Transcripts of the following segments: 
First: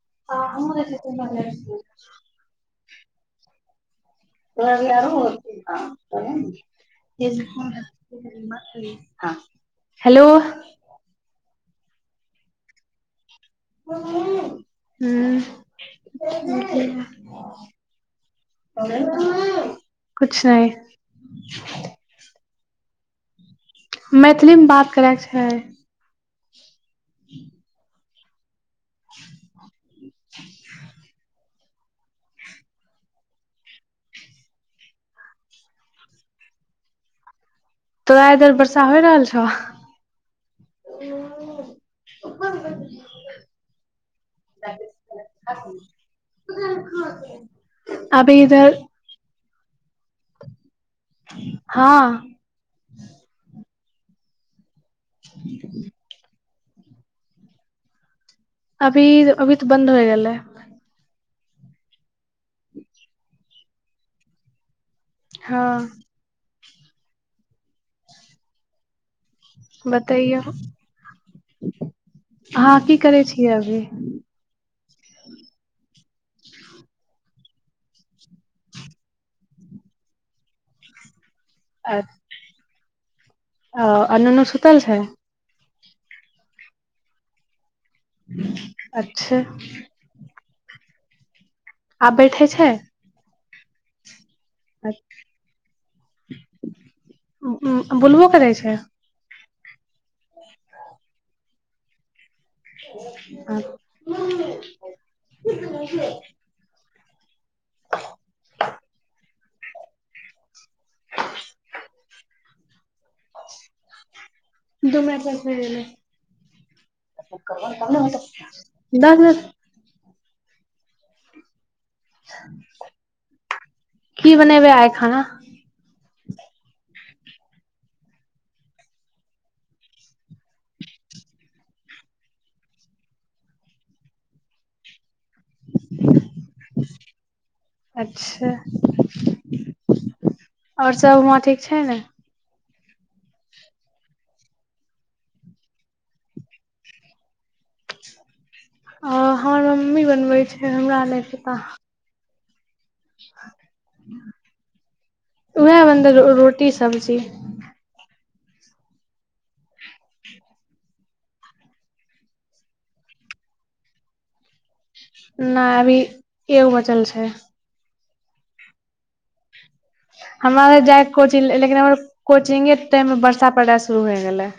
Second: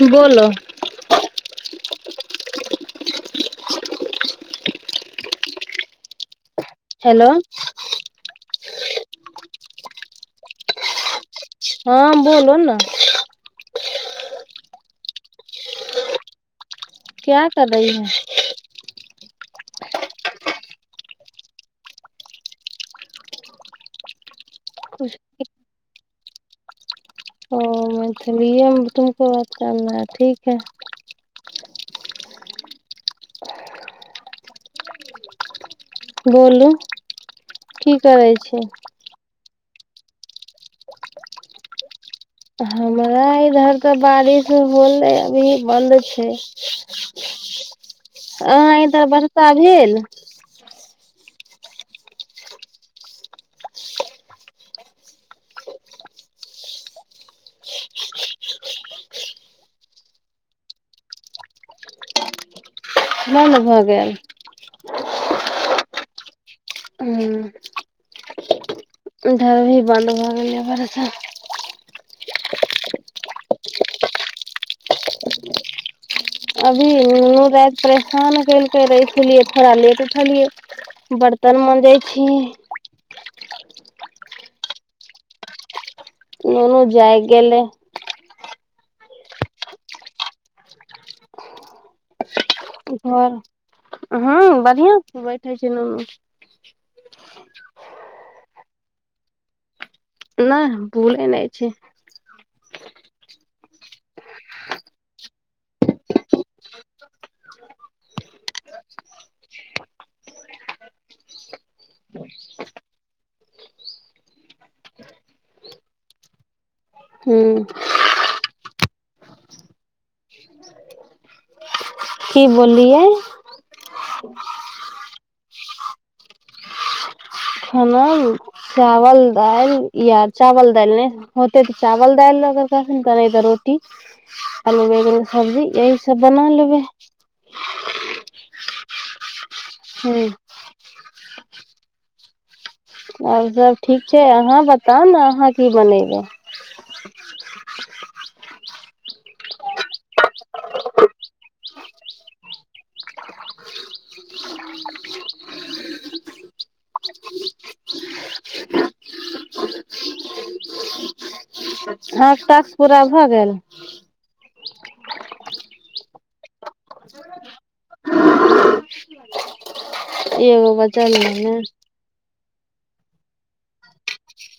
बोलो [unintelligible] र लाय रु हेलो [unintelligible] ह हेलो हँ बोल ने हू हँ क्या कर रही हो कछ नहि मे फलीम मे बात करैके छै ओ त भिय न तुमको बात करना है ठीक है बोलो तोरा इधर बर्सा होइ रहल छौ ह हमरा इधर तऽ बारिश होललै अभी बन्द छै आहाँ इधर बर वर्षा भेल हँ ह अभी अभी तऽ बन्द हो गेलै मन भऽ गेल हँ हँ इधर भी बन्द भऽ गेलै बरसा हह की करै छियै अभी अभीन राति परेशान केलकै र इसलिए थोड़ा लेट उठलियै वर्ततन मजै छी अ नुनु सुूतल छै ननू जाइग गेले अच्छा आबैठे छै घर हँ बढ़िआं से बैठे छै नन ै छै नहि भूले नहि छै आ ह दम प भ गेलने कर हूँ त ने होत दस दस की बोललियै की बनेबे आए खाना खाना चाउर-दालि। जँ चाउर-दालि नहि होइत तऽ रोटी-आलू आदि। अच्छा, हूँ आओर सभ ओतऽ ठीक छै ने? आर सभ ठीक छै। अहाँ बताउ ने, अहाँ की बनयबै? अरे, हमर मम्मी बनबै छथि। हमरा नहि छैता। उएह बनत रोटी आ सब्जी। आठ तख पूरा भऽ गेल नहि अभी ए बचल छै [unintelligible] एगो हमरा जाए बचल के अइ छैक, ने लेकिन हमर कोचिंगक टाइममे बरसा पड़ऽ शुरू भऽ गेलै।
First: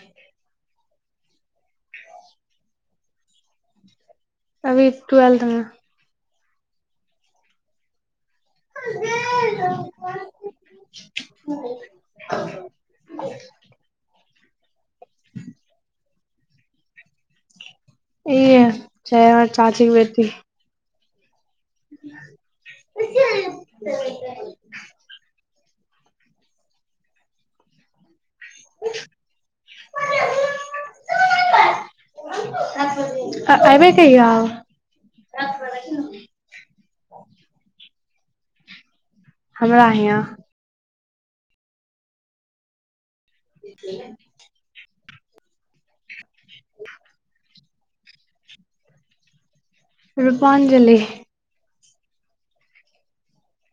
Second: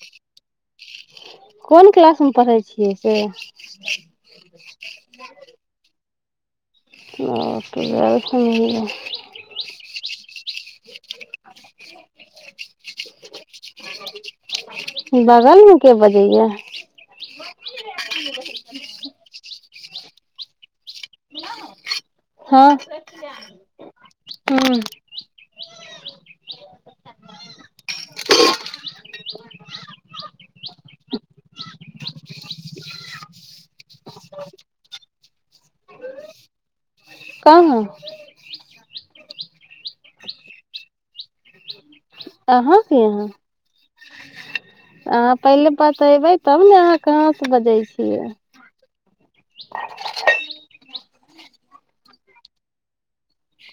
कोन क्लासमे पढ़ै छियै से? अभी ट्वेलथमे हँ तऽएह [unintelligible] [unintelligible] बगलमे के बजेया इह छै चाचीे बेटी हँ हँ आ अऐबे कहिय आउ कह ह हमरा एतऽ। अहाँक एतऽ? [unintelligible] अ पहिले बात अयबै तब ने अहाँ कहाँ से बजे छी छै रूपाञ्जलि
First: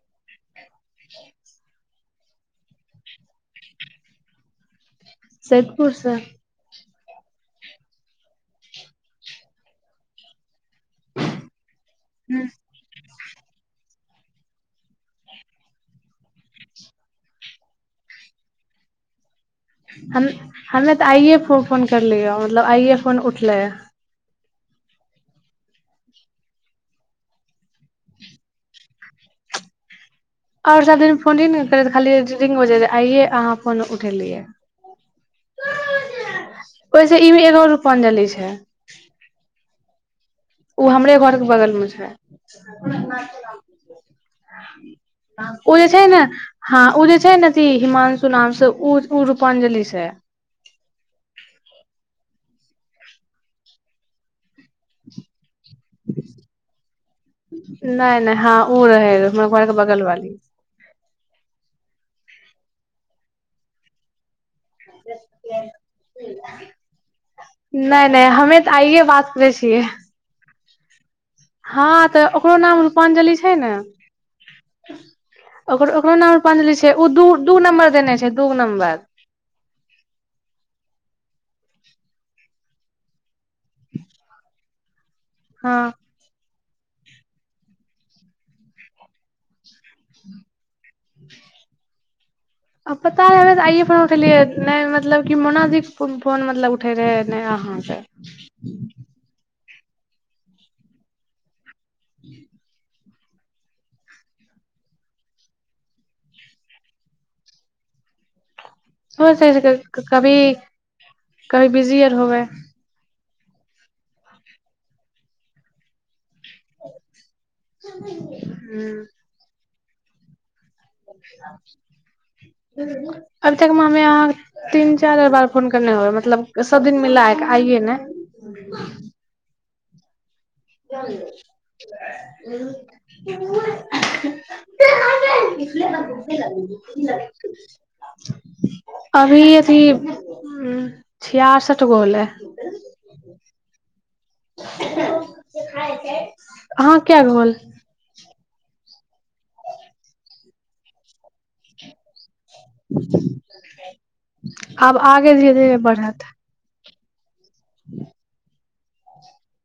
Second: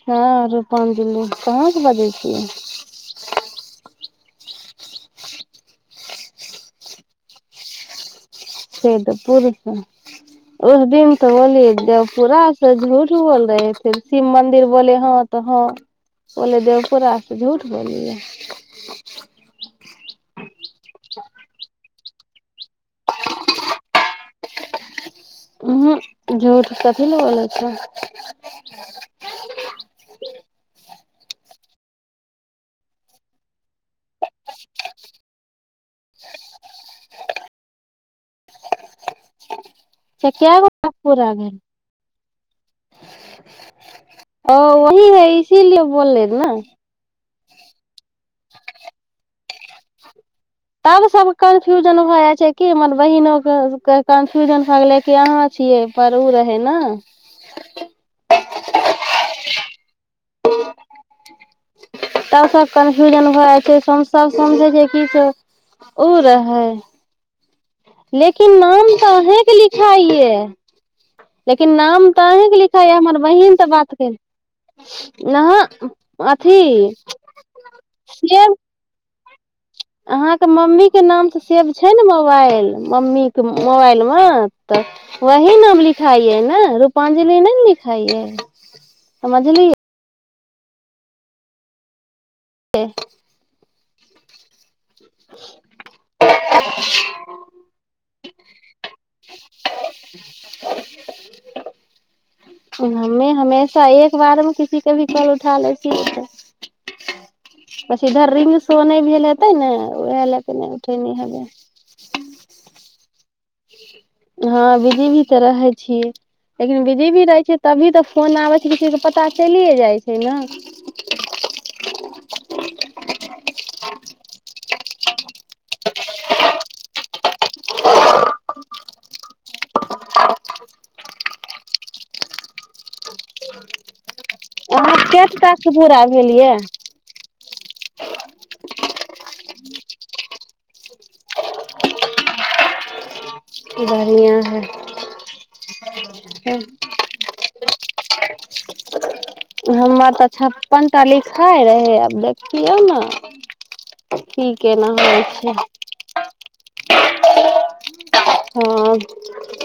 हँरु हाँ ज कहाँके बाजै त सदपुर सर से त पूुरष ओहि दिन तऽ पूरा झूठ बोलि देलियै। बोलै रहै शिव मन्दिर। हमहूँ हँ कहि देलियै। देवपुराक नाम लऽ कऽ पूरा झूठ बोलि देलियै। हम तऽ आइए फोन केलियै। मतलब आइए फोन उठलै। ह झूठ कथ ल बोल छै। हँ, फोन उठेलक ओ रूपाञ्जलि। से कए ओ गो हमरे पूरा घरक भेल बगलमे छै। वही है ओ इसीलिए जे छथि ने, बोलले हँ, उहे छथि ने। हिमांशु नामसँ रूपाञ्जलिसँ। तब सभ कन्फ्यूजन भऽ जाइ छै। हमर बहिनोकेँ कन्फ्यूजन भऽ गेलै जे अहाँ छियै पर उ रहै ने नहि, नहि। हँ, ओ तऽ हमर घरक बगलवाली छथि। सभसँ कन्फ्यूजन भऽ जाइ छै। समझै छै की से ओ रहै नहि नहि लेकिन हमे नाम आइये तऽ बात करै अहाँकेँ छियै लिखाइ छै। हँ, तऽ ओकरो नाम लिखाइ ये हमर रूपाञ्जलि छै बहिन ने। तऽ बात केल अहाँ ओकरो नाम अथी रूपाञ्जलि छै। ओ दूटा नम्बर देने छै। सेब अहाँके मम्मीके नाम तऽ सेब छै ने मोबाइल मम्मीके मोबाइलमे तऽ हँ, उहे हँ नाम लिखाइ छै ने। रूपाञ्जलि नहि ने लिखाइ छै, बुझलियै? आ पता रहै हँ। आइए फोन उठेलियै नहि। मतलब मोना जी फोन उठबैत रहथि, अहाँ नहि। ह ह हमेँ हमेशा एके बेरमे ककरो फोन उठा लै छियै। पी धर्रमे से नहि भेल हो हेतै सकै ने। छै उहे लेल कभी नहि उठा सकलियै कभी बिजी आर हएत। होबै हँ, बिजीओ तऽ रहै छीयै। लेकिन बिजीओ रहै छी। तखने तऽ फोन आबै छै। ककरो की पता चलि जाए। छै ने अभी तऽ अहाँ तीन-चारि बेर फोन कयने छी। होइ। मतलब सभ दिन मिलै छै। आइए ने ज ह आ कटाके पूरा भेल यै अभी अथी छियासठ गो होलै [unintelligible] है अहाँक कै गो होलै हमर तऽ छप्पन टा लिखाय रहे आब देख यौ न की केना आब होइ आगे धीरे छै धीरे बढ़त [inaudible] हँ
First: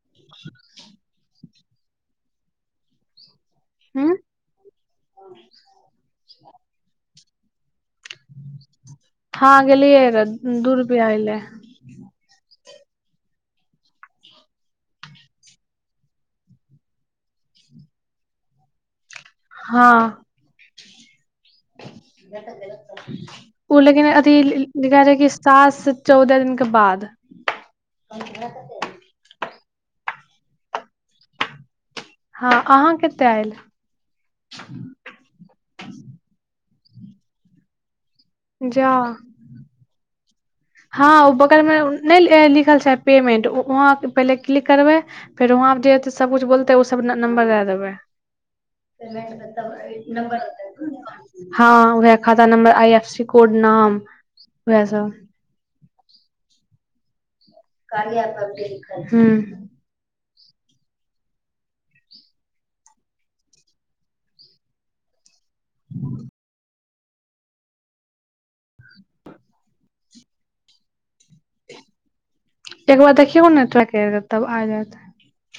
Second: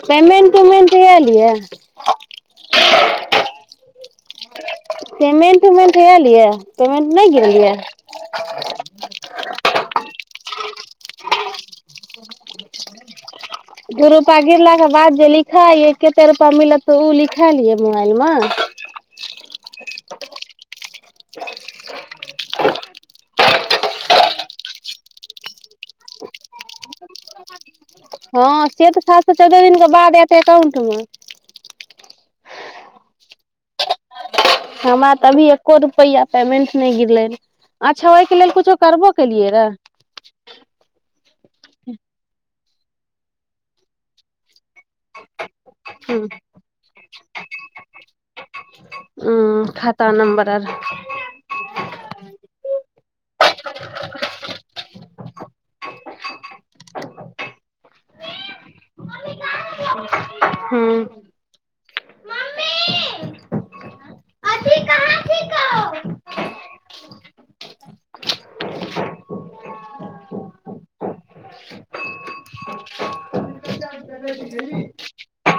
पेमेन्ट उमेन्ट आएल यै [unintelligible] हूँ पेमेन्ट उमेन्ट एल य पेमेन्ट नहि गेलियै वहाँ गेलियै रऽ दू रुपैया ऐले दू रूपा गिरलाके बाद जे लिखा कते रुपा मिलत त उ लिखाइल यै मोबाइल मे हँ ओ लेकिन अथी लिखा रहै कि सात से चौदह दिन क बाद हँ से तऽ सात सँ चौदह दिन क बाद एतै एकाउण्ट म हँ अहाँ कतेक आयल हमरा तऽभी एको रुपैया पेमेंट नइ गिरलै रहे अ छै ओहिके लेल कुछो करबो जा केलियै रे ह उ बगल मे नहि लिखल छै पेमेंट वहाँं पहिले क्लिक करबै फेर वहांप जे सबकछ बोलतै उ सब नम्बर दए देबै ह खाता नम्बर आर [unintelligible] खाता number I F C code नाम वैह सब [unintelligible] हँ [inaudible] एक बार देखियौ ने तब आ जातै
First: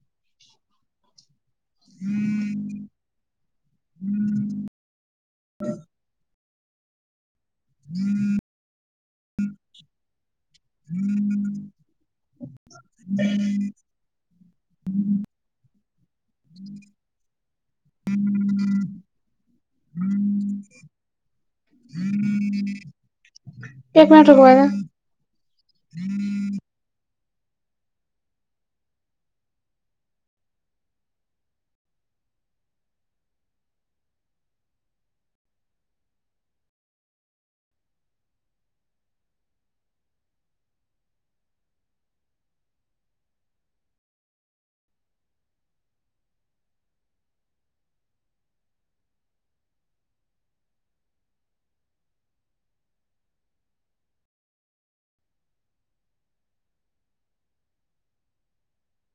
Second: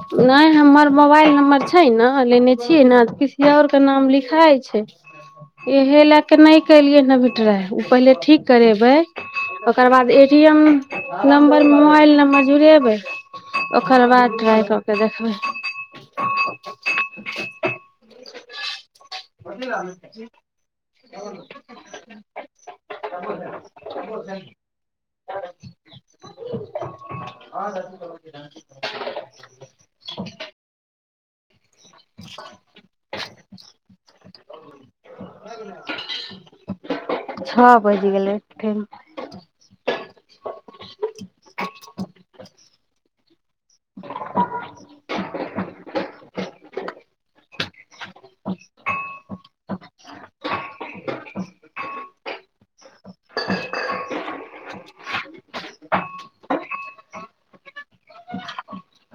नहि हमर मोबाइल नम्बर छै ने लेने छियै न किसी और के नाम लिखाइ छै इहे ल के नहि केलियै ट्राइ उ पहिले ठीक करेबै ओकरबाद A T M number mobile number जुड़ेबै ओकर बाद ट्राइ कऽ तऽ देखबै एक मिनट रुकबै ने। [unintelligible] [unintelligible] ह भ गेल छओ बाजि गेलै, फेर [inaudible]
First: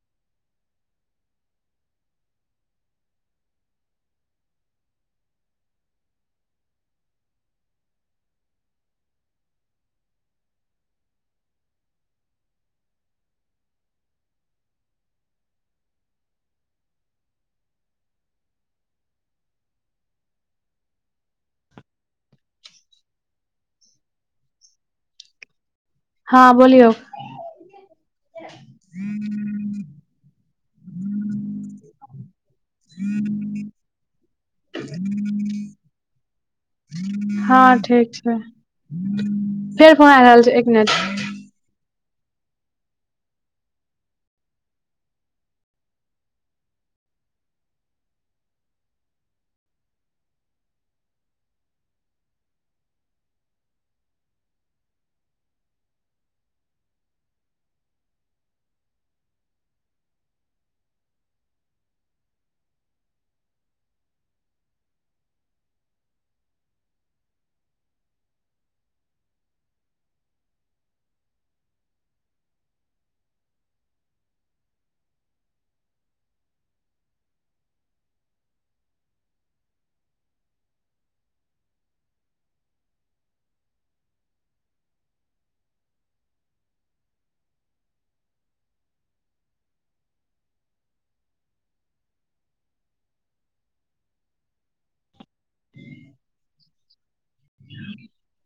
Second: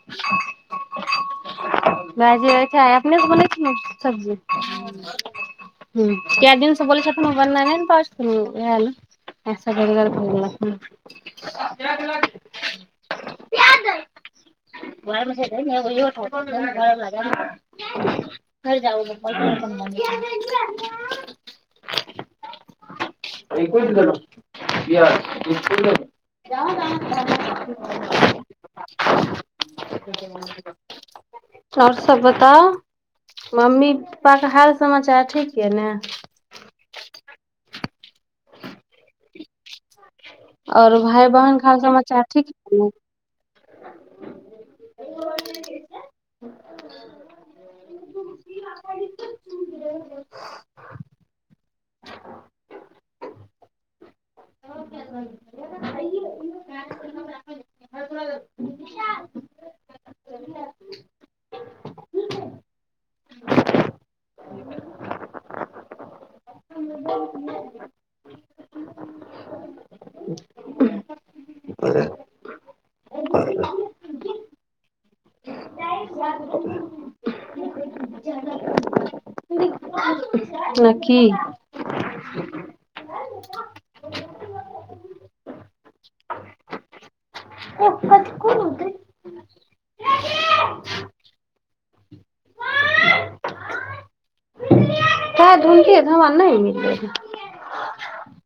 [unintelligible] ी अपने बन दिन बल घर जा हँ बोलियौ पहुँचल। [unintelligible] आओर सब बताउ, मम्मी-पापा के हाल समाचार ठीक छै ने? हँ ठीक छै फेर फोन आबि रहल छै, एक मिनट। च अ [inaudible] [inaudible] [unintelligible] न की धमकी-धमाना नहि। ह